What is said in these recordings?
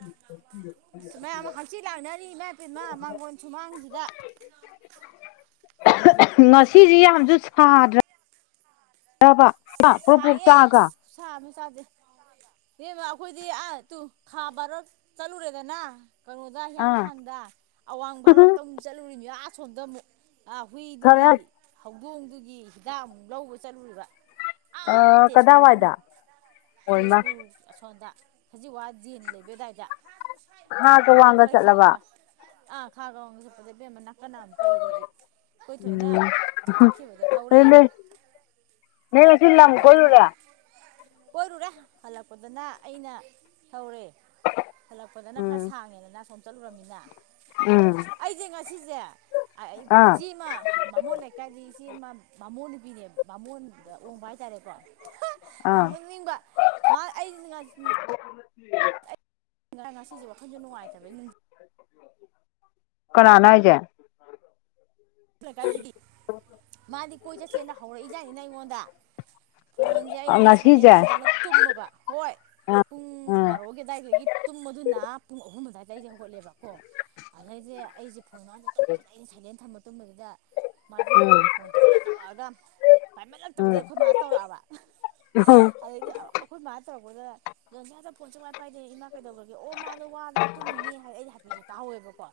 [unintelligible] ꯃꯌꯥꯝ ꯍꯛꯆꯤꯠ ꯂꯥꯡꯅꯔꯤ ꯏꯃꯥꯏ ꯄꯦꯝꯃ ꯃꯥꯡꯒꯣꯟ ꯁꯨꯃꯥꯡꯖꯤꯗ꯫ ꯉꯁꯤꯗꯤ ꯌꯥꯝꯖꯨ ꯁꯥꯗ꯭ꯔꯥ ꯗ꯭ꯔꯕ꯫ [unintelligible] ꯁꯥꯏꯌꯦ ꯑꯁ ꯈꯨꯁꯥ ꯑꯃ ꯢꯁꯥꯁꯦ ꯢꯕꯦꯝꯃ ꯑꯩꯈꯣꯏꯗꯤ ꯑ ꯇꯨ ꯈꯥ [unintelligible] ꯆꯠꯂꯨꯔꯦꯗꯅ꯫ ꯀꯩꯅꯣꯗ ꯑꯥ ꯍꯤꯌꯥꯡꯊꯥꯡꯗ ꯑꯋꯥꯡ ꯚꯥꯔꯣꯠꯇ ꯆꯠꯂꯨꯔꯤꯅꯤ ꯑꯁꯣꯝꯗ ꯑꯃꯨꯛ꯫ ꯈꯔ ꯍꯨꯏꯗꯨꯒꯤ ꯍꯧꯗꯣꯡꯗꯨꯒꯤ ꯍꯤꯗꯥꯛ ꯑꯃꯨꯛ ꯂꯧꯕ ꯆꯠꯂꯨꯔꯤꯕ꯫ ꯇꯦꯖꯄꯨꯔꯗ ꯀꯗꯥꯏꯋꯥꯏꯗ ꯑꯃꯨꯛ ꯑꯣꯏꯃ ꯇꯦꯖꯄꯨꯔ ꯑꯁꯣꯝꯗ [unintelligible] ꯁꯖꯤꯋꯥ ꯖꯦꯟ ꯂꯩꯕꯑꯗꯨꯋꯥꯏꯗ ꯈꯥꯒ ꯋꯥꯡꯒ ꯆꯠꯂꯕ꯫ ꯑ ꯈꯥꯒ ꯋꯥꯡꯒ ꯆꯠꯄꯕ ꯅꯀꯟꯅꯥꯝꯃ ꯄꯩꯔꯦ ꯑꯩ꯫ ꯑꯩꯈꯣꯏ ꯊꯣꯏꯅ ꯎꯝ ꯆꯠꯈꯤꯕꯗ ꯊꯧꯔꯦ꯫ ꯅꯣꯏ ꯅꯣꯏ ꯅꯣꯏ ꯉꯁꯤ ꯂꯝ ꯍꯜꯂꯛꯄꯗꯅ ꯀꯣꯏꯔꯨꯔꯦ ꯀꯣꯏꯔꯨꯔꯦ ꯍꯜꯂꯛꯄꯗꯅ ꯑꯩꯅ ꯊꯧꯔꯦ꯫ ꯍꯜꯂꯛꯄꯗꯅ ꯈꯔ ꯎꯝ ꯁꯥꯡꯉꯦꯗꯅ ꯑꯁꯣꯝ ꯆꯠꯂꯨꯨꯔꯝꯃꯤꯅ꯫ ꯎꯝ ꯑꯩꯗꯤ ꯉꯁꯤꯖꯦ ꯑꯥ ꯏꯆꯦꯃ꯫ ꯕꯥꯃꯣꯟ ꯂꯩꯀꯥꯏꯗꯤ ꯏꯆꯦ ꯃꯥ ꯕꯥꯃꯣꯟ ꯅꯨꯄꯤꯃ ꯕꯥꯃꯣꯟ ꯑꯗ ꯎꯕ ꯍꯥꯏꯇꯥꯔꯦꯀꯣ ꯌꯥꯝ ꯑꯥ ꯅꯣꯛꯅꯤꯡꯕ ꯃꯥ ꯑꯩꯗꯤ [unintelligible] [unintelligible] ꯉꯁꯤꯁꯨ ꯋꯥꯈꯜꯁꯨ ꯅꯨꯡꯉꯥꯏꯇꯕ ꯀꯅꯥꯅꯣ ꯍꯥꯏꯖꯦ꯫ ꯑꯩꯈꯣꯏ ꯂꯩꯀꯥꯏꯗꯒꯤ ꯃꯥꯗꯤ ꯀꯣꯏ ꯆꯠꯁꯦꯅ ꯍꯧꯔꯛꯏꯖꯠꯅꯤꯅ ꯑꯩꯉꯣꯟꯗ꯫ ꯐꯣꯟꯁꯦ ꯑꯩꯅꯅꯦ ꯉꯁꯤꯁꯦ ꯁꯥꯏꯂꯦꯟ ꯑꯥ ꯊꯝꯖꯤꯜꯂ ꯇꯨꯝꯃꯕ ꯍꯣꯏ꯫ ꯄꯨꯡ ꯎꯝ ꯕꯥꯔꯣꯒꯤ ꯑꯗꯨꯋꯥꯏꯗꯒꯤ ꯇꯨꯝꯕꯗꯨꯅ ꯄꯨꯡ ꯑꯍꯨꯝ ꯑꯗꯨꯋꯥꯏꯗꯒꯤ ꯍꯧꯒꯠꯂꯦꯕ ꯀꯣ ꯑꯗꯨꯗꯩꯗꯤ ꯑꯩꯁꯦ ꯐꯣꯟ ꯃꯥꯗꯦ ꯇꯧꯕꯁꯤꯗ ꯑꯩꯅ ꯁꯥꯏꯂꯦꯟ ꯊꯝꯃꯥ ꯇꯨꯝꯕꯗꯨꯗ ꯃꯥꯗꯤ ꯎꯝ ꯐꯣꯟ ꯇꯧꯔꯛꯑ ꯇꯧꯔꯛꯑꯒ ꯄꯥꯏꯃꯂꯛꯇꯕꯗꯤ ꯑꯩꯈꯣꯏ ꯃꯥ ꯇꯧꯔꯛꯑꯕ ꯑꯣ ꯑꯗꯩꯗꯤ ꯑꯩꯈꯣꯏ ꯃꯥꯅ ꯇꯧꯔꯛꯄꯗ [unintelligible] ꯐꯣꯟ ꯁꯨꯡꯄꯥꯢ ꯄꯥꯏꯗꯦ ꯏꯃꯥ ꯀꯩꯗꯧꯈ꯭ꯔꯒꯦ ꯑꯣ ꯃꯥꯗꯣ ꯋꯥꯗꯅ ꯇꯨꯝꯃꯤꯅꯦ ꯍꯥꯏꯅ ꯑꯩꯁ ꯍꯥꯏꯐꯦꯠꯇꯪ ꯇꯥꯍꯧꯋꯦꯕꯀꯣ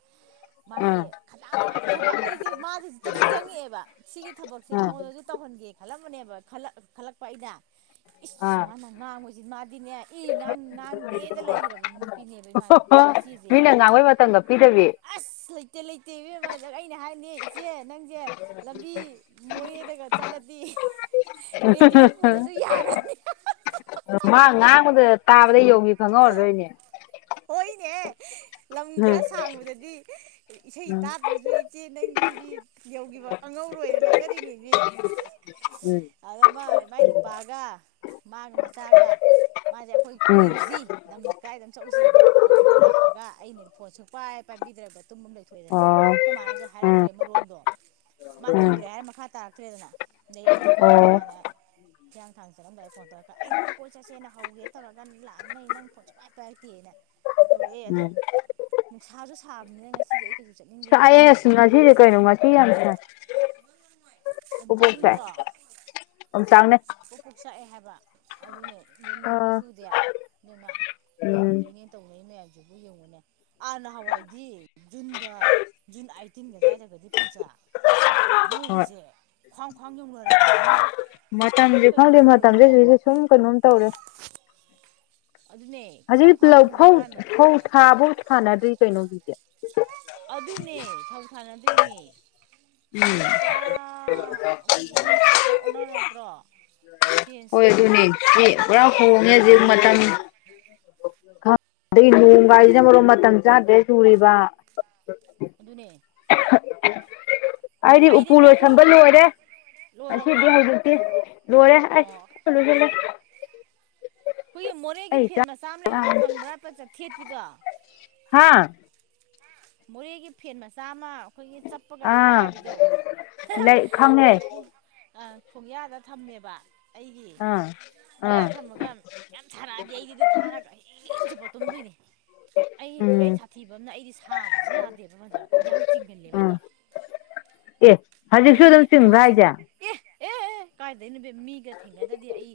ꯃꯥꯁꯦ ꯎꯝ ꯈꯥꯗꯥꯡ ꯌꯥꯝ ꯐꯕ ꯁꯤꯁꯦ ꯃꯥꯁꯦ ꯍꯦꯛꯇ ꯅꯤꯡꯁꯤꯡꯉꯛꯑꯦꯕ ꯁꯤꯒꯤ ꯊꯕꯛꯁꯦ ꯃꯉꯣꯟꯗꯁꯨ ꯇꯧꯍꯟꯒꯦ ꯈꯜꯂꯝꯕꯅꯦꯕ ꯈꯜꯂꯛꯄ ꯑꯩꯅ ꯏꯁ ꯎꯝ ꯑꯥ ꯁꯨꯃꯥꯏꯅ ꯉꯥꯡꯕꯁꯤ ꯃꯥꯗꯤꯅꯦ ꯏ ꯉꯥꯡꯒꯦꯗ ꯂꯩꯒꯦꯗ ꯂꯩꯔꯒ ꯅꯨꯄꯤꯅꯦꯕ ꯏꯃꯥꯅ ꯏꯆꯦꯁꯦ ꯃꯤꯅ ꯉꯥꯡꯕꯩ ꯃꯇꯝꯒ ꯄꯤꯗꯕꯤ ꯑꯁ ꯂꯩꯇꯦ ꯂꯩꯇꯦ ꯏꯕꯦꯝꯃ ꯑꯩꯅ ꯍꯥꯏ ꯅꯪꯅꯦ ꯏꯆꯦ ꯅꯪꯁꯦ ꯂꯝꯕꯤ ꯃꯣꯔꯦꯗꯒ ꯆꯠꯂꯗꯤ ꯔꯦꯗꯤꯑꯣ ꯄꯨꯗ꯭ꯔꯁꯨ ꯌꯥꯔꯅꯤ ꯃꯥ ꯉꯥꯡꯕꯗ ꯇꯥꯕꯗ ꯌꯧꯒꯤ ꯈꯪꯍꯧꯔꯥꯔꯣꯢꯅꯦ ꯍꯣꯏꯅꯦ ꯂꯝ ꯎꯝ ꯈꯔ ꯁꯥꯡꯕꯗꯗꯤ ꯏꯁꯩ ꯎꯝ ꯇꯥꯗ꯭ꯔꯁꯨ ꯏꯆꯦ ꯅꯪꯒꯤꯗꯤ ꯌꯧꯈꯤꯕ ꯀꯥꯡꯍꯧꯔꯣꯏꯅ ꯂꯛꯅꯔꯤꯅꯤꯅꯦ ꯎꯝ ꯑꯗ ꯃ ꯃꯥꯏ ꯅꯨꯄꯥꯒ ꯃꯥꯒ ꯃꯆꯥꯒ ꯃꯥꯁꯦ ꯑꯩꯈꯣꯏꯒꯤ ꯎꯝ ꯀꯣꯏꯔꯨꯁꯤ ꯅ ꯀꯥꯏꯗ ꯑꯃ ꯆꯧꯁꯤꯅ ꯍꯧꯕ ꯂꯥꯛꯑꯒ ꯑꯩꯅꯗꯤ ꯐꯣꯟꯁꯨ ꯁꯨꯄꯥꯏ ꯄꯥꯏꯕꯤꯗ꯭ꯔꯕ ꯇꯨꯝ ꯂꯩ ꯊꯣꯛꯑꯦꯗꯅ ꯑꯣ ꯑꯩꯈꯣꯏ ꯃꯥꯅꯁꯨ ꯎꯝ ꯍꯥꯏꯔꯛꯇ꯭ꯔꯦ ꯃꯔꯣꯟꯗꯣ ꯃꯥ ꯎꯝ ꯇꯨꯝꯈ꯭ꯔꯦ ꯍꯥꯏꯔ ꯃꯈꯥ ꯇꯥꯔꯛꯇ꯭ꯔꯦꯗꯅ ꯑꯗꯩ ꯑꯩꯅ ꯃꯤꯀꯞ ꯑꯣ ꯊꯣꯛꯔꯛꯀꯥꯟꯗ ꯍꯤꯌꯥꯡꯊꯥꯡ ꯆꯠꯂꯝꯗꯥꯏ ꯐꯣꯟ ꯇꯧꯔꯛꯀ ꯑꯩ ꯅꯪ ꯀꯣꯏ ꯆꯠꯁꯦꯅ ꯍꯧꯒꯦ ꯇꯧꯔꯒꯥ ꯂꯥꯛꯑ ꯅ ꯑꯩ ꯅꯪ ꯐꯣꯟ ꯁꯨꯄꯤꯢ ꯄꯥꯏꯔꯛꯇꯦꯅꯦ ꯇꯧꯔꯛꯑꯦ ꯑꯗꯣ ꯎꯝ ꯅꯨꯡꯁꯥꯁꯨ ꯁꯥꯕꯅꯤꯅ ꯉꯁꯤꯗꯤ ꯑꯩ ꯀꯩꯁꯨ ꯆꯠꯅꯤꯡꯗꯦꯕ ꯁꯥꯢꯌꯦ ꯕꯤꯠ ꯑꯁ ꯑꯃ ꯏꯔꯩ ꯉꯁꯤꯁꯦ ꯀꯩꯅꯣ ꯉꯁꯤ ꯌꯥꯝ ꯁꯥꯢ ꯑꯣꯝꯆꯥꯛꯅꯗ꯭ꯔꯣ ꯑꯣꯝꯆꯥꯛꯅꯩ ꯄꯣꯛ ꯄꯣꯛ ꯆꯥꯛꯑꯦ ꯍꯥꯏꯕ ꯑꯗꯨꯅꯦ ꯑꯗꯨ ꯅꯣꯡꯗꯤ ꯑꯥ ꯆꯨꯗꯦ ꯅꯅ ꯂꯧ ꯎꯝ ꯎꯗꯣꯏꯅꯦ ꯇꯧꯅꯩ ꯃꯌꯥꯝꯁꯤꯕꯨ ꯌꯦꯡꯉꯨꯅꯦ ꯑꯥ ꯅꯍꯥꯟꯋꯥꯏꯗꯤ ꯖꯨꯟꯗ ꯖꯨꯟ ꯑꯥꯏꯇꯤꯟꯒ ꯑꯗꯨꯋꯥꯏꯗꯒꯗꯤ ꯄꯟꯖ ꯍꯣꯏ ꯂꯧꯒꯁꯦ ꯈ꯭ꯋꯥꯡ ꯈ꯭ꯋꯥꯡ ꯌꯧꯅꯔꯕꯅꯤ ꯃꯤ ꯍꯧꯖꯤꯛꯅ ꯃꯇꯝꯁꯦ ꯀꯩꯅꯣ ꯈꯪꯗꯦ ꯖꯨꯟ ꯃꯇꯝꯁꯦ ꯂꯣꯏꯗꯣꯔꯦ ꯁꯤꯁꯦ ꯁꯨꯝ ꯀꯩꯅꯣꯝ ꯇꯧꯔꯦ ꯑꯗꯨꯅꯦ ꯈ꯭ꯋꯥꯡ ꯍꯧꯖꯤꯛ ꯈ꯭ꯋꯥꯡ ꯂꯧ ꯐꯧ ꯌꯧꯅꯔꯀꯥꯟꯗ ꯐꯧ ꯊꯥ ꯐꯧ ꯊꯥꯅꯗ꯭ꯔꯤ ꯀꯩꯅꯣ ꯍꯧꯖꯤꯛꯁꯦ ꯑꯗꯨꯅꯦ ꯐꯧ ꯊꯥꯅꯗ꯭ꯔꯤꯃꯦ ꯁꯤꯖꯟꯁꯦ ꯄꯨꯔꯥ ꯑꯩꯈꯣꯏꯒꯤ ꯏꯁꯤꯡ ꯅꯨꯡꯁꯤꯁꯦ ꯄꯨꯔꯥ ꯑꯣꯟꯅꯔꯗ꯭ꯔꯣ ꯆ [unintelligible] ꯍꯣꯏ ꯁꯦ ꯑꯗꯨꯅꯦ ꯄꯨꯔꯥ ꯍꯣꯡꯉꯦ ꯍꯧꯖꯤꯛ ꯃꯇꯝ ꯑꯗꯩ ꯅꯣꯡꯒ ꯍꯥꯏꯁꯤꯅ ꯃꯔꯣꯟ ꯑꯃ ꯃꯇꯝ ꯆꯥꯗ꯭ꯔꯦ ꯆꯨꯔꯤꯕ ꯑꯗꯨꯅꯦ ꯑꯩꯗꯤ ꯎꯄꯨ ꯑꯩꯗꯤꯅꯦ ꯂꯣꯏꯁꯟꯕ ꯑꯩꯈꯣꯏꯒꯤ ꯂꯣꯏꯔꯦ ꯂꯣꯏꯔꯕꯣ ꯉꯁꯤꯗꯤ ꯑꯣ ꯍꯧꯖꯤꯛꯇꯤ ꯂꯣꯏꯔꯦ ꯑꯁ ꯂꯣꯢꯁꯤꯜꯂꯦ ꯑꯩꯈꯣꯏꯒꯤ ꯃꯣꯔꯦꯒꯤ ꯐꯦꯟ ꯃꯆꯥ ꯑꯃ ꯂꯩꯕꯗꯣ ꯂꯥꯝꯃꯦ ꯈꯪꯕ꯭ꯔꯥ ꯆꯠ ꯊꯦꯠꯄꯤꯗꯣ ꯍꯥꯥ ꯃꯣꯔꯦꯒꯤ ꯐꯦꯟ ꯃꯆꯥ ꯑꯃ ꯑꯩꯈꯣꯏꯒꯤ ꯆꯠꯄꯒ ꯊꯦꯠꯄ ꯑꯥ ꯌꯥꯕꯤꯗꯣ ꯂꯩ ꯈꯪꯉꯦ ꯑꯩ ꯑ ꯈꯣꯡꯌꯥꯗ ꯊꯝꯃꯦꯕ ꯑꯩꯒꯤ ꯑꯥ ꯈꯣꯡꯌꯥ ꯑꯥ ꯊꯝꯃꯒ ꯌꯥꯝ ꯁꯥꯔꯛꯑꯗꯤ ꯑꯩꯗꯤ ꯑꯗꯨ ꯊꯥꯔꯒ ꯑꯍꯤꯡ ꯆꯨꯞꯄ ꯇꯨꯝꯗꯣꯏꯅꯦ ꯑꯩ ꯈ꯭ꯋꯥꯏ ꯎꯝ ꯁꯥꯊꯤꯕ ꯑꯃꯅ ꯑꯩꯗꯤ ꯁꯥꯕꯁꯦ ꯌꯥꯗꯦꯕ ꯃ ꯌꯥꯡ ꯆꯤꯡꯒꯜꯂꯦꯕ ꯎꯝ ꯍꯦꯛꯇ ꯑꯦ ꯍꯧꯖꯤꯛꯁꯨ ꯑꯩ ꯑꯗꯨꯝ ꯁꯤꯡꯕ꯭ꯔꯥ ꯆꯤꯡ ꯍꯥꯢꯖꯦ ꯑꯦ ꯑꯦ ꯑꯦ ꯀꯥꯏꯗꯣꯏꯅꯣ ꯢꯕꯦꯝꯃ ꯃꯤꯒ ꯊꯦꯡꯅꯗ꯭ꯔꯗꯤ ꯑꯩ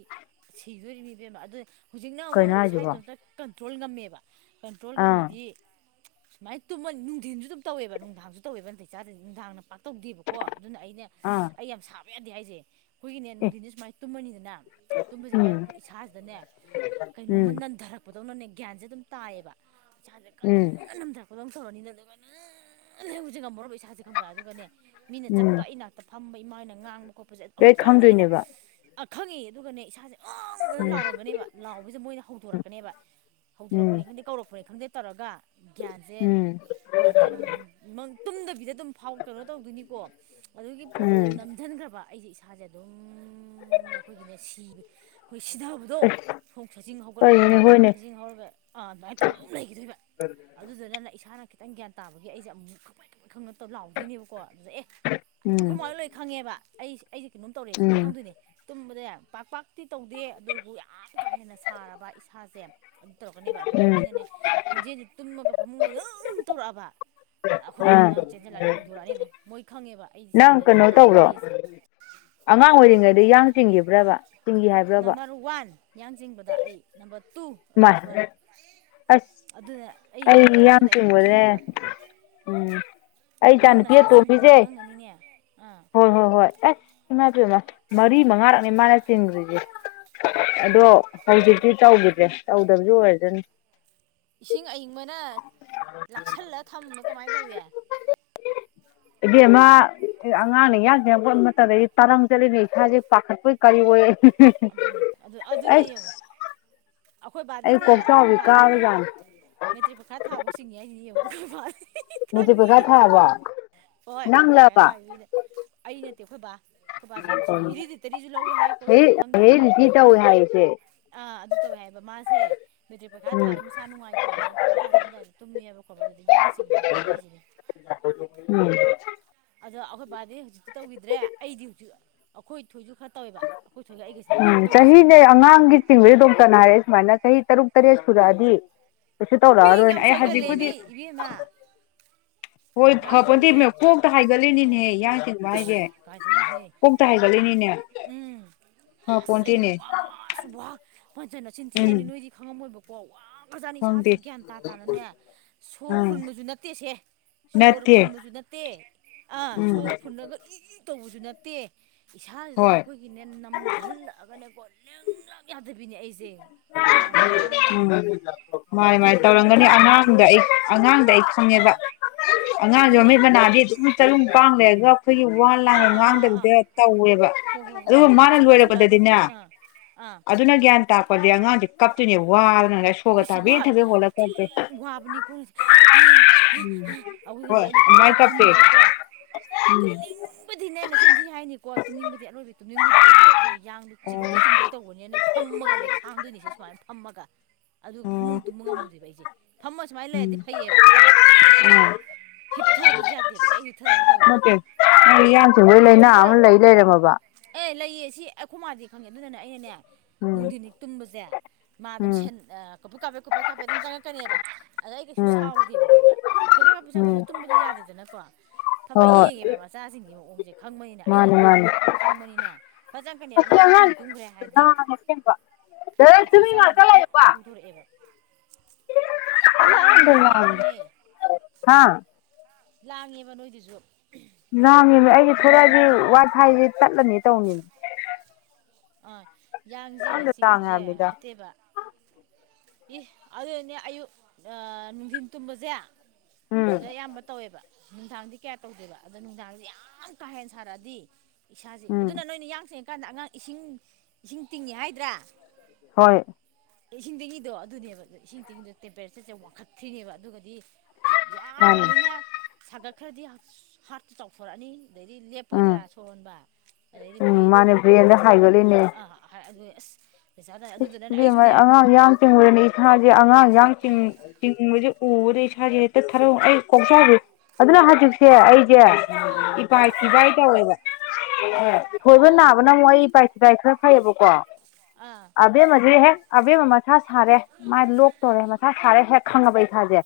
ꯁꯤꯗꯣꯔꯤꯅꯤ ꯏꯕꯦꯝꯃ ꯑꯗꯨ ꯍꯧꯖꯤꯛꯅ ꯀꯩꯅꯣ ꯑꯃꯨꯛ ꯏꯁꯥ ꯍꯥꯏꯁꯤꯕꯣ ꯏꯇꯣꯝꯇ ꯀꯟꯇ꯭ꯔꯣꯜ ꯉꯝꯃꯦꯕ ꯀꯟꯇ꯭ꯔꯣꯜ ꯑꯥ ꯉꯝꯃꯤꯗꯤ ꯁꯨꯃꯥꯏꯅ ꯇꯨꯝꯃ ꯅꯨꯡꯊꯤꯟꯁꯨ ꯑꯗꯨꯝ ꯇꯧꯋꯦꯕ ꯅꯨꯡꯗꯥꯡꯁꯨ ꯇꯧꯋꯦꯕ ꯅꯇꯩ ꯆꯥꯗ꯭ꯔꯗꯤ ꯅꯨꯡꯗꯥꯡꯅ ꯄꯥꯛꯇꯧꯗꯦꯕꯀꯣ ꯀꯣ ꯑꯗꯨꯅ ꯑꯩꯅꯦ ꯑꯥ ꯑꯩ ꯌꯥꯝ ꯁꯥꯕ ꯌꯥꯗꯦ ꯍꯥꯏꯁꯦ ꯑꯩꯈꯣꯏꯒꯤꯅꯦ ꯑꯦ ꯅꯨꯡꯊꯤꯟꯅꯦ ꯁꯨꯃꯥꯏꯅ ꯇꯨꯝꯃꯅꯤꯗꯅ ꯇꯨꯝꯕꯁꯤ ꯀꯥꯟꯗ ꯎꯝ ꯑꯩꯈꯣꯏ ꯏꯁꯥꯁꯤꯗꯅꯦ ꯎꯝ ꯀꯩꯅꯣꯝꯃ ꯅꯟꯊꯔꯛꯄꯗꯧꯅꯅꯦ ꯒ꯭ꯌꯥꯟꯁꯦ ꯑꯗꯨꯝ ꯇꯥꯏꯑꯦꯕ ꯏꯁꯁꯦ ꯎꯝ ꯀꯟꯅ ꯅꯟꯊꯔꯛꯄ ꯈꯨꯗꯣꯡꯊꯧꯔꯅꯤꯅ ꯑꯗꯨꯒ ꯅ ꯂꯩ ꯍꯧꯁꯦ ꯉꯝꯃꯕ ꯏꯁꯥꯁꯦ ꯈꯪꯕ꯭ꯔꯥ ꯑꯗꯨꯒꯅꯦ ꯃꯤꯅ ꯆꯠꯄ ꯎꯝ ꯑꯩ ꯅꯥꯛꯇ ꯐꯝꯕ ꯏꯃꯥꯅ ꯉꯥꯡꯕ ꯈꯣꯠꯄꯁꯦ ꯂꯣꯏ ꯑꯃꯨꯛꯇꯪꯗꯤ ꯑꯩꯅ ꯈꯪꯗꯣꯏꯅꯦꯕ ꯈꯪꯉꯦ ꯑꯗꯨꯒꯅꯦ ꯏꯁꯥꯁꯦ ꯌꯥꯝꯅ ꯎꯝ ꯂꯥꯎꯔꯝꯒꯅꯦꯕ ꯂꯥꯎꯕꯁꯤꯗ ꯃꯣꯏꯅ ꯍꯧꯗꯣꯔꯛꯀꯅꯦꯕ ꯎꯝ ꯍꯧꯗꯣꯔꯛꯒꯅꯤ ꯈꯪꯗꯦ ꯀꯧꯔꯛꯄ꯭ꯔꯦ ꯈꯪꯗꯦ ꯇꯧꯔꯒ ꯒ꯭ꯌꯥꯟꯁꯦ ꯎꯝ ꯇꯥꯏꯕꯪ ꯇꯨꯝꯗꯕꯤꯗ ꯑꯗꯨꯝ ꯐꯥꯎ ꯇꯧꯗꯣꯏꯅꯤꯀꯣ ꯑꯗꯨꯒꯤ ꯄꯣꯠꯇꯨꯅ ꯎꯝ ꯅꯝꯁꯤꯟꯈ꯭ꯔꯕ ꯑꯩꯁꯦ ꯏꯁꯥꯁꯦ ꯑꯗꯨꯝ ꯑꯩꯈꯣꯏꯒꯤꯅꯦ ꯁꯤꯕ ꯑꯩꯈꯣꯏ ꯁꯤꯊꯕꯗꯣ ꯑꯁ ꯈꯣꯡ ꯁꯖꯤꯡ ꯍꯧꯒꯠꯂꯒ ꯀꯩꯅꯣꯅꯦ ꯍꯣꯏꯅꯦ ꯁꯖꯤꯡ ꯍꯧꯔꯒ ꯑꯥ ꯑꯗꯨꯃꯥꯏꯅ ꯊꯧ ꯑꯗꯨꯝ ꯂꯩꯈꯤꯗꯣꯏꯕ ꯑꯗꯨꯗꯨꯅ ꯏꯁꯥꯅ ꯈꯤꯇꯪ ꯒ꯭ꯌꯥꯟ ꯇꯥꯕꯒꯤ ꯑꯩꯁꯦ ꯑꯃꯨꯛ ꯈꯔ ꯈꯪ ꯅꯠꯇꯕ ꯂꯥꯎꯗꯣꯏꯅꯦꯕꯀꯣ ꯑꯗꯨꯗ ꯑꯦ ꯍ [inaudible] ꯑꯈꯣꯢ ꯃꯥꯍꯣꯢ ꯂꯣꯏ ꯈꯪꯉꯦꯕ ꯑꯩ ꯑꯩꯁꯦ ꯀꯩꯅꯣꯝ ꯇꯧꯔꯦꯁꯦ ꯑꯗꯨꯝ ꯎꯝ ꯈꯪꯗꯣꯏꯅꯦ ꯇꯨꯝꯕꯗ ꯄꯥꯛ ꯄꯥꯛ ꯇꯤ ꯇꯧꯗꯦ ꯑꯗꯨꯕꯨ ꯌꯥꯝ ꯀꯥ ꯍꯦꯟꯅ ꯁꯥꯔꯕ ꯏꯁꯥꯁꯦ ꯑꯗꯨ ꯇꯧꯔꯛꯀꯅꯦꯕ ꯑꯗꯣ ꯎꯝ ꯑꯩꯅꯅꯦ ꯈꯣꯟꯖꯦꯜꯁꯤ ꯇꯨꯝꯃꯒ ꯐꯃꯨꯡꯗ ꯑꯝꯝ [unintelligible] ꯇꯧꯔꯛꯑꯕ ꯑꯩꯈꯣꯏꯃꯥ ꯑꯥ ꯍꯣꯏꯅ ꯆꯦꯟꯁꯤꯜꯂꯛꯑꯅꯤ ꯍꯧꯗꯣꯔꯛꯑꯅꯤ ꯑꯗꯨꯝ ꯃꯣꯏ ꯈꯪꯉꯦꯕ ꯑꯩꯁ ꯁꯤ ꯅꯪ ꯂꯩ ꯀꯩꯅꯣ ꯑꯅꯥꯕ ꯑꯃ ꯇꯧꯕ꯭ꯔꯣ ꯂꯩꯔꯤꯁꯦ ꯑꯉꯥꯡ ꯀꯔꯤ ꯑꯣꯏꯔꯤꯉꯩꯗ ꯌꯥꯡ ꯆꯤꯡꯈꯤꯕ꯭ꯔꯕ ꯆꯤꯡꯈꯤ ꯍꯥꯏꯕ꯭ꯔꯕ ꯅꯝꯕꯔ ꯋꯥꯟ ꯌꯥꯡ ꯆꯤꯡꯕꯗ ꯑꯩ ꯅꯝꯕꯔ ꯇꯨ ꯑꯩꯈꯣꯏ ꯃꯥꯏ ꯊꯣꯢ ꯑꯁ ꯑꯗꯨꯅ ꯑꯩꯅ ꯌꯥꯝ ꯑꯗꯨꯅ ꯑꯩ ꯆꯤꯡꯕꯅꯦ ꯀꯤꯕ ꯎꯝ ꯑꯩ ꯏꯆꯥ ꯅꯨꯨꯄꯤ ꯅꯆꯥ ꯆꯤꯡꯕꯗ ꯃꯇꯣꯝꯕꯤꯁꯦ ꯈꯪꯉꯝꯒꯅꯤꯅꯦ ꯑꯥ ꯍꯣꯏ ꯍꯣꯏ ꯍꯣꯏ ꯑꯁ ꯏꯃꯩ ꯄꯦꯝꯃꯃꯔꯤ ꯃꯉꯥꯔꯛꯅꯤ ꯃꯥꯅ ꯆꯤꯡꯗ꯭ꯔꯤꯁꯦ ꯑꯗꯣ ꯑꯗꯨꯅꯦ ꯀꯔꯤ ꯍꯧꯖꯤꯛꯇꯤ ꯇꯧꯈꯤꯗ꯭ꯔꯦ ꯇꯧꯗꯕꯁꯨ ꯑꯣꯏꯔꯁꯨꯅꯣ ꯏꯁꯤꯡ ꯑꯏꯤꯡꯕꯅ ꯂꯥꯛꯁꯜꯂ ꯊꯝꯕꯅꯣ ꯀꯃꯥꯏꯅ ꯇꯧꯋꯤ ꯏꯕꯦꯝꯃ ꯑꯉꯥꯡꯅ ꯌꯥꯡ ꯆꯤꯡꯉꯥꯛꯄ ꯃꯇꯝꯗꯗꯤ ꯇꯥꯔꯪ ꯆꯠꯂꯤꯅꯦ ꯏꯁꯥꯁꯦ ꯄꯥꯈꯠꯄꯣꯢ ꯀꯔꯤ ꯑꯣꯏ ꯑꯗꯨꯅꯦ ꯑꯗꯨ ꯑꯗꯨꯅꯦ ꯑꯩꯁ ꯌꯦꯡꯉꯣ ꯑꯩꯈꯣꯏ ꯑꯩ ꯕꯥꯗꯤꯅꯦ ꯑꯩꯈꯣꯏ ꯀꯣꯛꯆꯥꯎꯕꯤ ꯕꯥꯅ ꯍꯥꯏꯅꯤ ꯀꯥꯕꯖꯥꯠꯅꯤ ꯃꯦꯇ꯭ꯔꯤꯛ ꯄꯥꯈꯥ ꯊꯥꯕ ꯆꯤꯡꯉꯤ ꯍꯥꯏꯁꯤꯅꯤ ꯌꯦꯡꯉꯨ ꯃꯥ ꯃꯦꯇ꯭ꯔꯤꯛ ꯄꯩꯈꯥ ꯍꯪꯉꯤ ꯊꯥꯔꯕꯣ ꯍꯣꯏ ꯅꯪꯂꯕ [unintelligible] [unintelligible] [unintelligible] ꯑꯩ ꯅꯠꯇꯦ ꯈꯣꯏꯕꯥ ꯈꯣꯏꯕꯥꯁꯨ ꯌꯥꯝ ꯆꯤꯡꯉꯤ ꯎꯝ ꯍꯦꯔꯤꯗꯤ ꯇꯔꯤꯁꯨ ꯂꯧꯏ ꯍꯥꯏ ꯈꯣꯏ ꯍꯦ ꯁꯤꯁꯦ ꯈꯪꯗꯦꯀꯣ ꯍꯦꯔꯤ ꯔꯤꯇꯤ ꯇꯧꯋꯦ ꯍꯥꯏꯌꯦꯁꯦ ꯑꯥ ꯑꯗꯨ ꯇꯧꯋꯦ ꯍꯥꯏꯕ ꯃꯥꯁꯦ ꯃꯦꯇ꯭ꯔꯤꯛ ꯄꯔꯤꯈꯥ ꯎꯝ ꯊꯥꯕ ꯃꯁꯥ ꯅꯨꯡꯉꯥꯏꯇꯦꯅ ꯕꯥꯔꯈꯥ ꯆꯝꯗꯥꯏꯗ ꯇꯨꯝꯃꯦꯑꯦꯕ ꯒꯣ ꯑꯗꯨꯗꯤ ꯌꯥꯡ ꯆꯤꯡꯗꯅ ꯑꯩꯅ [unintelligible] ꯎꯝ [inaudible] ꯑꯗꯣ ꯑꯩꯈꯣꯏ ꯕꯥꯗꯤ ꯍꯧꯖꯤꯛꯇꯤ ꯇꯧꯈꯤꯗ꯭ꯔꯦ ꯑꯩꯗꯤ ꯍꯧꯖꯤꯛ ꯑꯩꯈꯣꯏ ꯊꯣꯏꯁꯨ ꯈ ꯇꯧꯋꯦꯕ ꯑꯩꯈꯣꯏ ꯊꯣꯏ ꯒꯁꯤꯅꯦꯕ ꯃꯌꯥꯝ ꯎꯝ ꯇꯧꯔꯤꯁꯦ ꯆꯍꯤꯅꯦ ꯑꯉꯥꯡꯒꯤ ꯆꯤꯡꯕꯩ ꯗꯣꯛꯇꯅ ꯂꯥꯛꯑꯦ ꯁꯨꯃꯥꯏꯅ ꯆꯍꯤ ꯇꯔꯨꯛ ꯇꯔꯦꯠ ꯁꯨꯔꯛꯑꯗꯤ ꯀꯩꯁꯨ ꯄꯦꯡ ꯇꯧꯔꯛꯑꯔꯣꯏꯅ ꯌꯥꯝ ꯑꯩ ꯆꯣꯢꯒꯥꯟꯂꯦ ꯍꯧꯖꯤꯛꯄꯨꯗꯤ ꯏꯕꯦꯝꯃ ꯍꯣꯏ ꯌꯥꯝ ꯐꯕꯗꯤ ꯃ ꯆꯤꯡꯕꯁꯦ ꯀꯣꯛꯇ ꯎꯝ ꯍꯥꯏꯒꯠꯂꯤꯅꯤꯅꯦꯍꯦ ꯌꯥꯡ ꯆꯤꯡꯕ ꯍꯥꯏꯁꯦ ꯀꯥꯏꯗꯩꯅꯣꯍꯦ ꯀꯣꯛꯇ ꯍꯥꯏꯒꯠꯂꯤꯅꯦ ꯎꯝ ꯑꯁ ꯑꯩ ꯋꯥꯁꯨ ꯋꯥ ꯐꯖ ꯅꯆꯤꯟꯊꯤ ꯎꯝ ꯍꯥꯏꯅꯤ ꯅꯣꯏꯗꯤ ꯈꯪꯉꯝꯃꯣꯏꯕ ꯄꯥꯎ ꯋꯥ ꯐꯖꯥꯠꯅꯤ ꯏꯁꯥꯁꯦ ꯈꯪꯗꯦ ꯒ꯭ꯌꯥꯟ ꯇꯥ ꯇꯥꯅꯅꯦ ꯁꯣꯔ ꯎꯝ ꯐꯨꯟꯕꯁꯨ ꯅꯠꯇꯦꯁꯦ ꯁꯣꯔ ꯅꯠꯇꯦ ꯐꯨꯟꯕꯁꯨ ꯅꯠꯇꯦ ꯑꯥ ꯎꯝ ꯁꯣꯔ ꯐꯨꯟꯂꯒ ꯏ ꯢ ꯇꯧꯕꯁꯨ ꯅꯠꯇꯦ ꯏꯁꯥꯁꯤꯗꯅꯦ ꯍꯣꯏ ꯑꯩꯈꯣꯏꯒꯤꯅꯦ ꯅꯝꯖꯜꯂꯛꯑꯒꯅꯦꯀꯣ ꯂꯦꯡꯂꯛ ꯌꯥꯗꯕꯤꯅꯦ ꯑꯩꯁꯦ ꯒ꯭ꯌꯥꯟ ꯎꯝ ꯃꯥꯅꯤ ꯃꯥꯅꯤ ꯑꯗꯨꯏꯗꯨꯅ ꯇꯧꯔꯝꯒꯅꯤ ꯅꯝꯊꯈ꯭ꯔꯒꯗꯤ ꯑꯉꯥꯡꯗ ꯑꯩ ꯑꯉꯥꯡꯗꯣ ꯑꯩ ꯈꯪꯉꯦꯕ ꯑꯥ ꯑꯉꯥꯡꯁꯨ ꯑꯗꯨꯅꯦ ꯃꯃꯤꯠ ꯃꯅꯥꯗꯤ ꯑꯗꯨꯝ ꯇꯔꯨ ꯄꯥꯡ ꯂꯩꯔꯒ ꯑꯩꯈꯣꯏꯒꯤ ꯋꯥ ꯑꯥ ꯂꯥꯡꯒ ꯑꯥ ꯑꯥ ꯑꯥ ꯑꯥ ꯉꯥꯡꯗꯕꯗ ꯇꯧꯋꯦꯕ ꯍꯣ ꯍꯣ ꯍꯣꯏ ꯑꯗꯨꯒ ꯃꯥꯅ ꯃꯨꯁꯟ ꯃꯨꯁꯜꯂꯛꯑꯒ ꯂꯣꯏꯔꯛꯄꯗꯗꯤꯅꯦ ꯑꯥ ꯑꯥ ꯑꯗꯨꯅ ꯒ꯭ꯌꯥꯟ ꯇꯥꯛꯄꯗꯤ ꯑꯉꯥꯡꯁꯦ ꯀꯞꯇꯣꯏꯅꯦ ꯋꯥꯅ ꯑꯩꯁ ꯋꯥ ꯊꯤꯅ ꯋꯥꯕꯅꯤꯒꯣ ꯑꯃꯨꯛꯀꯁꯨꯅꯦ ꯍꯣꯏ ꯑꯩꯅ ꯍꯧꯒꯠꯂ ꯑꯗꯨꯃꯥꯏ ꯀꯞꯄꯦ ꯐꯝꯂꯅꯤꯀꯣ ꯇꯨꯝꯅꯤꯡ ꯇꯨꯝꯕꯗꯤꯅꯦ ꯅꯆꯤꯟ ꯊꯤ ꯍꯥꯏꯅꯤꯀꯣ ꯇꯨꯝꯅꯤꯡꯕꯗꯤ ꯑꯔꯣꯏꯕꯤꯗꯤ ꯇꯨꯝꯅꯤꯡꯂꯤꯕ ꯑꯩꯁꯦ ꯑꯗꯨꯒ ꯌꯥꯡꯗ ꯑꯣ ꯆꯤꯡꯒꯦ ꯆꯤꯡꯒꯦ ꯇꯧꯕꯅꯦꯅꯅꯦ ꯐꯝꯃꯒꯅꯦ ꯈꯥꯡꯗꯣꯏꯅꯤꯁꯦ ꯁꯨꯃꯥꯏꯅ ꯐꯝꯃꯒ ꯑꯗꯨ ꯑꯣ ꯐꯃꯨꯡ ꯇꯨꯝꯕ ꯉꯝꯃꯨꯗꯣꯏꯕ ꯑꯩꯁꯦ ꯐꯝꯃ ꯁꯨꯃꯥꯏꯅ ꯎꯝ ꯂꯩꯔꯗꯤ ꯐꯩꯌꯦꯕ ꯈꯔ ꯑꯥ ꯍꯤꯞꯊꯕꯁꯦ ꯌꯥꯗꯦꯕ ꯑꯩ ꯍꯤꯞꯊꯔꯒ ꯇꯧꯋꯦꯕ ꯌꯥꯡ ꯆꯤꯡꯕꯩ ꯂꯥꯏꯅꯥ ꯑꯃ ꯁꯥꯊꯤꯗ꯭ꯔꯥ ꯂꯩ ꯂꯩꯔꯝꯃꯕ ꯑꯦ ꯂꯩꯌꯦ ꯁꯤ ꯑꯩꯈꯣꯏ ꯃꯥꯗꯤ ꯈꯪꯉꯦ ꯑꯗꯨꯗꯅꯦ ꯑꯩꯅꯅꯦ ꯎꯝ ꯅꯨꯡꯗꯤꯟ ꯍꯦꯛ ꯇꯨꯝꯕꯁꯦ ꯃꯥ ꯑꯗꯨꯝ ꯎꯝ ꯀꯕꯨꯠ ꯀꯥꯄꯦ ꯀꯨꯞꯄꯦ ꯀꯥꯄꯦ ꯑꯗꯨꯝ ꯆꯪꯉꯥꯛꯀꯅꯦꯕ ꯑꯗ ꯑꯩ ꯀꯩꯁꯨ ꯎꯝ ꯁꯥꯎꯗꯦꯕ ꯈꯪꯕ꯭ꯔꯥ ꯀꯣꯏꯕ ꯎꯝ [unintelligible] ꯇꯨꯝꯕꯗꯤ ꯌꯥꯗꯦꯗꯅꯀꯣ ꯍꯣꯏ ꯊꯕꯛ ꯍꯣꯏ ꯌꯦꯡꯉꯦꯕ ꯃꯆꯥꯁꯤꯡꯒꯤ ꯃꯑꯣꯡꯁꯦ ꯈꯪꯕꯅꯤꯅ ꯑꯩꯒꯤ ꯃꯥꯅꯤ ꯃꯥꯅꯤ ꯃꯑꯣꯡꯁꯦ ꯈꯔ ꯈꯪꯕꯅꯤꯅ ꯐꯠ ꯆꯪꯀꯅꯤ ꯑꯁꯤ ꯑꯉꯥꯡꯁꯦ ꯀꯨꯏꯅ ꯇꯨꯝꯈ꯭ꯔꯦ ꯍꯥꯏꯔꯗꯤ ꯂꯥꯡꯉꯦ ꯑꯁꯦꯡꯕ ꯗꯥꯗꯥ ꯅꯥꯇꯩ ꯇꯨꯃꯤꯟ ꯆꯥꯗꯗꯤ ꯉꯥꯛꯇ ꯑꯗꯨ ꯂꯩꯌꯨꯀꯣ ꯀꯧꯔꯛꯑꯦꯕ ꯄꯪꯂꯥꯡꯗ ꯍꯥ ꯂꯥꯡꯉꯦꯕ ꯅꯣꯏꯗꯨꯁꯨ ꯂꯥꯡꯉꯦꯃꯦ ꯑꯩꯒꯤ ꯑꯗꯨꯅꯦ ꯊꯣꯔꯛꯑꯗꯤ ꯋꯥ ꯏꯕꯦꯝꯃ ꯐꯥꯏꯁꯤ ꯇꯠꯂꯅꯤ ꯇꯧꯅꯤꯅꯦ ꯑꯥ ꯌꯥꯡꯁꯦ ꯌꯥꯝꯅ ꯇꯥꯡꯉꯦ ꯆꯤꯡꯕꯁꯦ ꯍꯥꯏꯕꯅꯤꯗ ꯐꯠꯇꯦꯕ ꯏꯁ ꯑꯗꯨꯅꯦ ꯑꯌꯨꯛ ꯅꯨꯡꯊꯤꯟ ꯇꯨꯝꯕꯁꯦ ꯎꯝ ꯁꯤꯗ ꯑꯌꯥꯝꯕ ꯇꯧꯋꯦꯕ ꯅꯨꯡꯗꯥꯡꯗꯤ ꯀꯌꯥ ꯇꯧꯗꯦꯕ ꯑꯗꯣ ꯅꯨꯡꯗꯥꯡꯁꯦ ꯌꯥꯝ ꯀꯥ ꯍꯦꯟꯅ ꯁꯥꯔꯛꯑꯗꯤ ꯏꯁꯥꯁꯦ ꯑꯗꯨꯅ ꯎꯝ ꯅꯣꯏꯅ ꯌꯥꯡ ꯆꯪꯉꯀꯥꯟꯗ ꯑꯉꯥꯡ ꯏꯁꯤꯡ ꯏꯁꯤꯡ ꯇꯤꯡꯉꯦ ꯍꯥꯏꯗ꯭ꯔꯥ ꯍꯣꯏ ꯏꯁꯤꯡ ꯇꯦꯡꯒꯤꯗꯣ ꯑꯗꯨꯅꯦꯕ ꯑꯗꯣ ꯏꯁꯤꯡ ꯇꯦꯡꯒꯤꯗꯣ ꯇꯦꯝꯄꯔꯦꯆꯔꯁꯦ ꯋꯥꯡꯈꯠꯇ꯭ꯔꯤꯅꯦꯕ ꯑꯗꯨꯒꯗꯤ ꯃꯥꯅꯦ ꯌꯥꯝꯈ꯭ꯔꯕꯅꯤꯅ ꯁꯥꯒꯠꯈ꯭ꯔꯗꯤ ꯍꯥꯔꯠꯇꯨ ꯆꯥꯎꯊꯣꯔꯛꯑꯅꯤ ꯑꯗꯩꯗꯤ ꯎꯝ ꯂꯦꯞꯄꯣꯏꯗ꯭ꯔꯥ ꯁꯣꯔ ꯍꯣꯟꯕ ꯑꯗꯩꯗꯤ ꯎꯝ ꯕ꯭ꯔꯦꯟꯁꯤꯗ ꯃꯥꯅꯦ ꯀꯣꯀꯤꯗ ꯕ꯭ꯔꯦꯟꯗ ꯐꯨꯒꯅꯤ ꯍꯥꯏꯒꯠꯂꯤꯅꯦ ꯑꯥ ꯑꯗꯨꯅꯦ ꯑꯁ ꯄꯩꯁꯥꯗ ꯑꯗꯨꯗꯨꯅꯅꯦ ꯏꯕꯦꯝꯃ ꯑꯩꯁꯨꯅꯦ ꯑꯉꯥꯡ ꯌꯥꯡ ꯆꯤꯡꯉꯨꯔꯅꯤ ꯢꯁꯥꯁꯦ ꯑꯉꯥꯡ ꯌꯥꯡ ꯆꯤꯡ ꯎꯝ ꯆꯤꯡꯕꯁꯦ ꯎꯕꯗ ꯏꯁꯥꯁꯦ ꯍꯦꯛꯇ ꯊꯔ ꯑꯩ ꯀꯣꯛꯆꯧꯕꯤ ꯑꯗꯨꯅꯦ ꯍꯥꯏꯖꯦ ꯁꯦ ꯑꯩꯁꯦ ꯑꯥ ꯏꯄꯥꯏ ꯊꯤꯕꯥꯏ ꯇꯧꯋꯦꯕ ꯑꯦ ꯊꯣꯏꯕ ꯑꯥ ꯅꯥꯕꯅ ꯑꯃꯨꯛ ꯑꯩ ꯏꯄꯥꯏ ꯊꯤꯄꯥꯏ ꯈꯔ ꯐꯩꯌꯦꯕꯀꯣ ꯑꯥ ꯑꯕꯦꯝꯃꯁꯦ ꯍꯦꯛ ꯑꯕꯦꯝꯃ ꯃꯁꯥ ꯁꯥꯔꯦ ꯃꯥꯏꯅ ꯂꯣꯛ ꯇꯧꯔꯦ ꯃꯁꯥ ꯁꯥꯔꯦ ꯍꯦꯛ ꯈꯪꯉꯕ ꯏꯁꯥꯁꯦ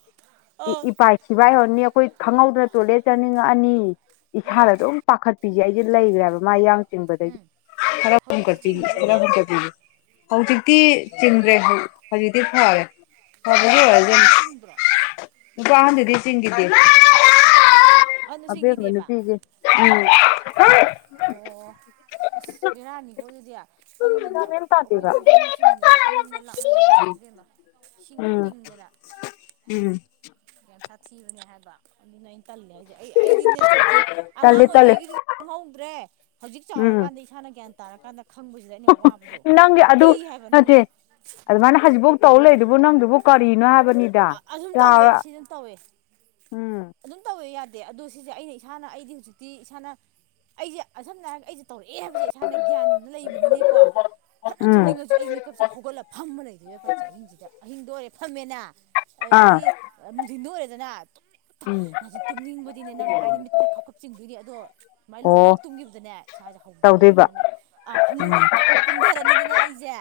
ꯑꯣ ꯏꯄꯥꯥꯏ ꯊꯤꯐꯥꯏ ꯍꯧꯔꯅꯤ ꯑꯩꯈꯣꯏ ꯈꯪꯍꯧꯗꯅ ꯇꯣꯏꯂꯦꯠ ꯆꯥꯅꯤꯡꯉꯛꯑꯅꯤ ꯎꯝ ꯏꯁꯥꯗ ꯑꯗꯨꯝ ꯄꯥꯈꯠꯄꯤꯁꯦ ꯑꯩꯁꯦ ꯂꯩꯈ꯭ꯔꯦꯕ ꯃꯥ ꯌꯥꯡ ꯆꯤꯡꯕꯗꯒꯤ ꯎꯝ ꯈꯔ [unintelligible] ꯍꯧꯖꯤꯛꯇꯤ ꯆꯤꯡꯉꯤꯕꯣꯅꯦ ꯈꯔ ꯀꯝ [unintelligible] ꯍꯧꯖꯤꯛꯇꯤ ꯆꯤꯡꯗ꯭ꯔꯦ ꯍꯧꯖꯤꯛꯇꯤ ꯐꯔꯦ [unintelligible] ꯅꯨꯄꯥ ꯑꯍꯟꯗꯨꯗꯤ ꯆꯤꯡꯕ꯭ꯔꯣ [unintelligible] ꯅꯨꯄꯥ ꯑꯍꯥꯟꯗꯨꯗꯤ ꯆꯤꯡꯒꯤꯗꯤ ꯑꯍꯟꯗꯣ ꯑꯕꯦꯝꯃ ꯆꯤꯡꯈꯤꯗꯦꯕ ꯅꯨꯄꯤꯁꯦ [unintelligible] [unintelligible] ꯑꯣ ꯑꯁ ꯕꯦꯔꯥꯅꯤꯀꯣ ꯑꯗꯨꯗꯤ ꯑꯗꯨꯅꯅꯦ ꯒ꯭ꯌꯥꯟ ꯑꯣ ꯃꯦꯟ ꯑꯃ ꯑꯩꯈꯣꯏ ꯇꯥꯗꯦꯕ ꯊꯣꯏꯁꯨꯅ ꯆꯤꯡꯗꯅ ꯑꯏꯤꯡꯕ ꯂꯥꯛꯅꯩ ꯍꯥꯏꯁꯤꯅꯦ ꯢꯕꯦꯝꯃ ꯏꯁꯤꯡꯗ ꯎꯝ ꯇꯤꯡꯗꯅ ꯎꯝ ꯌꯥꯝ ꯁꯥꯊꯤꯕꯅꯦ ꯍꯥꯏꯕ ꯑꯗꯨꯅ ꯑꯩꯅ ꯇꯜꯂꯦ ꯍꯥꯏꯁꯦ ꯑꯩ ꯑꯩꯗꯤꯅꯦ ꯁꯥꯊꯤ ꯇꯜꯂꯦ ꯑꯉꯥꯡ ꯇꯜꯂꯦ ꯑꯣꯏꯔꯤꯉꯩꯒꯤꯗꯨꯗꯤ ꯈꯪꯍꯧꯗ꯭ꯔꯦ ꯍꯧꯖꯤꯛ ꯎꯝ ꯆꯥꯎꯔꯀꯥꯟꯗ ꯏꯁꯥꯅ ꯒ꯭ꯌꯥꯟ ꯇꯥꯔꯀꯥꯟꯗ ꯈꯪꯕꯁꯤꯗ ꯑꯩꯅ ꯋꯥꯕꯗꯣ ꯅꯪꯒꯤ ꯑꯗꯨ ꯀꯤ ꯍꯥꯏꯕ ꯅꯪ ꯅꯠꯇꯦ ꯑꯗꯨꯃꯥꯏꯅ ꯍꯧꯖꯤꯛꯐꯧ ꯇꯧ ꯂꯩꯗꯨꯕꯨ ꯅꯪꯗꯨꯕꯨ ꯀꯔꯤꯅꯣ ꯍꯥꯏꯕ ꯑꯗꯨꯝ ꯇꯧꯋꯦ ꯁꯤ ꯑꯗꯨꯝ ꯇꯧꯋꯦ ꯎꯝ ꯑꯗꯨꯝ ꯇꯧꯋꯦ ꯌꯥꯗꯦ ꯑꯗꯣ ꯁꯤꯁꯦ ꯑꯩꯅ ꯏꯁꯥꯅ ꯑꯩꯗꯤ ꯍꯧꯖꯤꯛꯇꯤ ꯏꯁꯥꯅ ꯑꯩꯁꯦ ꯁꯝꯅ ꯍꯥꯏꯔꯒ ꯑꯩꯁꯦ ꯇꯧꯔꯛꯑꯦ ꯍꯥꯏꯕꯁꯦ ꯏꯁꯥꯅ ꯒ꯭ꯌꯥꯟ ꯂꯩꯕꯅꯤꯅꯀꯣ ꯐꯖꯅ ꯎꯝ ꯊꯨꯝꯅꯤꯡꯉꯁꯨ ꯑꯩ ꯃꯤ ꯀꯞꯁꯦ ꯍꯧꯒꯠꯂꯒ ꯐꯝꯃ ꯂꯩꯗꯣꯏꯕ ꯑꯍꯤꯡꯁꯤꯗ ꯑꯍꯤꯡꯗ ꯑꯣꯏꯔꯦ ꯐꯝꯃꯦꯅ ꯑꯥ ꯑꯗꯨꯗꯒꯤ ꯅꯨꯡꯗꯤꯟꯗ ꯑꯣꯏꯔꯦꯗꯅ ꯎꯝ ꯅ ꯇꯨꯝꯅꯤꯡꯕꯗꯤꯅꯦ ꯅꯪ ꯍꯥꯏꯗꯤ ꯃꯤꯠ ꯁꯦ ꯈꯥꯞ ꯈꯥꯞ ꯆꯤꯡꯗꯣꯏꯅꯤ ꯑꯗꯣ ꯁꯨꯃꯥꯏ ꯂꯣꯡꯉꯒ ꯑꯣ ꯍꯦꯛ ꯇꯨꯝꯈꯤꯕꯗꯅꯦ ꯏꯁꯥꯁꯦ ꯍꯧꯈꯤꯗꯣꯏꯕ ꯇꯧꯗꯣꯏꯕ ꯑꯗꯨꯗꯅꯅꯦ ꯑ ꯐꯃꯨꯡꯗ ꯏꯇꯣꯛ ꯀꯨꯝꯊꯔꯅꯤꯗꯅ ꯑꯩꯁꯦ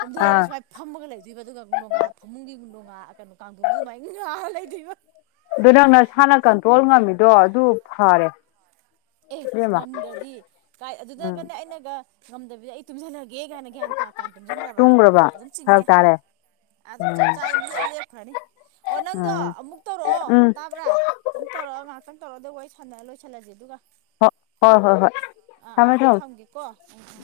ꯀꯨꯝꯊꯔꯒ ꯑꯥ ꯁꯨꯃꯥꯏꯅ ꯐꯝꯃꯒ ꯂꯩꯗꯣꯏꯕ ꯑꯗꯨꯒ ꯅꯣꯡꯒꯥ ꯐꯃꯨꯡꯒꯤ ꯅꯣꯡꯉꯥ ꯀꯩꯅꯣ ꯀꯥꯡꯊꯣꯡꯗꯨ ꯑꯗꯨꯃꯥꯏꯅ ꯉꯥ ꯂꯩꯗꯣꯏꯕ ꯑꯗꯨ ꯅꯪ ꯅꯁꯥꯅ ꯀꯟꯇ꯭ꯔꯣꯜ ꯉꯝꯃꯤꯗꯣ ꯑꯗꯨ ꯐꯔꯦ ꯑꯦ ꯁꯤ ꯏꯕꯦꯝꯃ ꯉꯝꯗ꯭ꯔꯗꯤ ꯀꯥꯏ ꯎꯝ ꯑꯗꯨꯗꯒꯅꯦ ꯑꯩꯅꯒ ꯉꯝꯗꯕꯤꯗ ꯑꯩ ꯇꯨꯝꯁꯤꯜꯂꯒꯦ ꯀꯥꯏꯅ ꯒ꯭ꯌꯥꯟ ꯇꯥ ꯇꯥꯅ ꯇꯨꯝꯁꯤꯟꯈ꯭ꯔꯕ ꯇꯨꯝꯒ꯭ꯔꯕ ꯑꯗꯨꯝ ꯆꯤꯡꯉꯦ ꯐꯔꯛ ꯇꯥꯔꯦ ꯑꯗꯨꯝ ꯎꯝ ꯆꯞ ꯆꯥ ꯂꯦꯞꯈ꯭ꯔꯅꯤ ꯑꯣ ꯅꯪꯗꯣ ꯎꯝ ꯑꯃꯨꯛ ꯇꯧꯔꯛꯑꯣ ꯎꯝ ꯇꯥꯕ꯭ꯔꯥ ꯑꯃꯨꯛ ꯇꯧꯔꯛꯑꯣ ꯉꯥꯛꯇꯪ ꯇꯧꯔꯒ ꯋꯥꯔꯤ ꯁꯥꯟꯅꯔ ꯂꯣꯏꯁꯤꯜꯂꯁꯦ ꯑꯗꯨꯒ ꯍꯣꯏ ꯍꯣꯏ ꯍꯣꯏ ꯍꯣꯏ ꯑꯥ ꯊꯝꯃꯦ ꯑꯝꯇ ꯊꯝꯃꯦ ꯊꯝꯒꯦꯀꯣ ꯎꯝ ꯎꯝ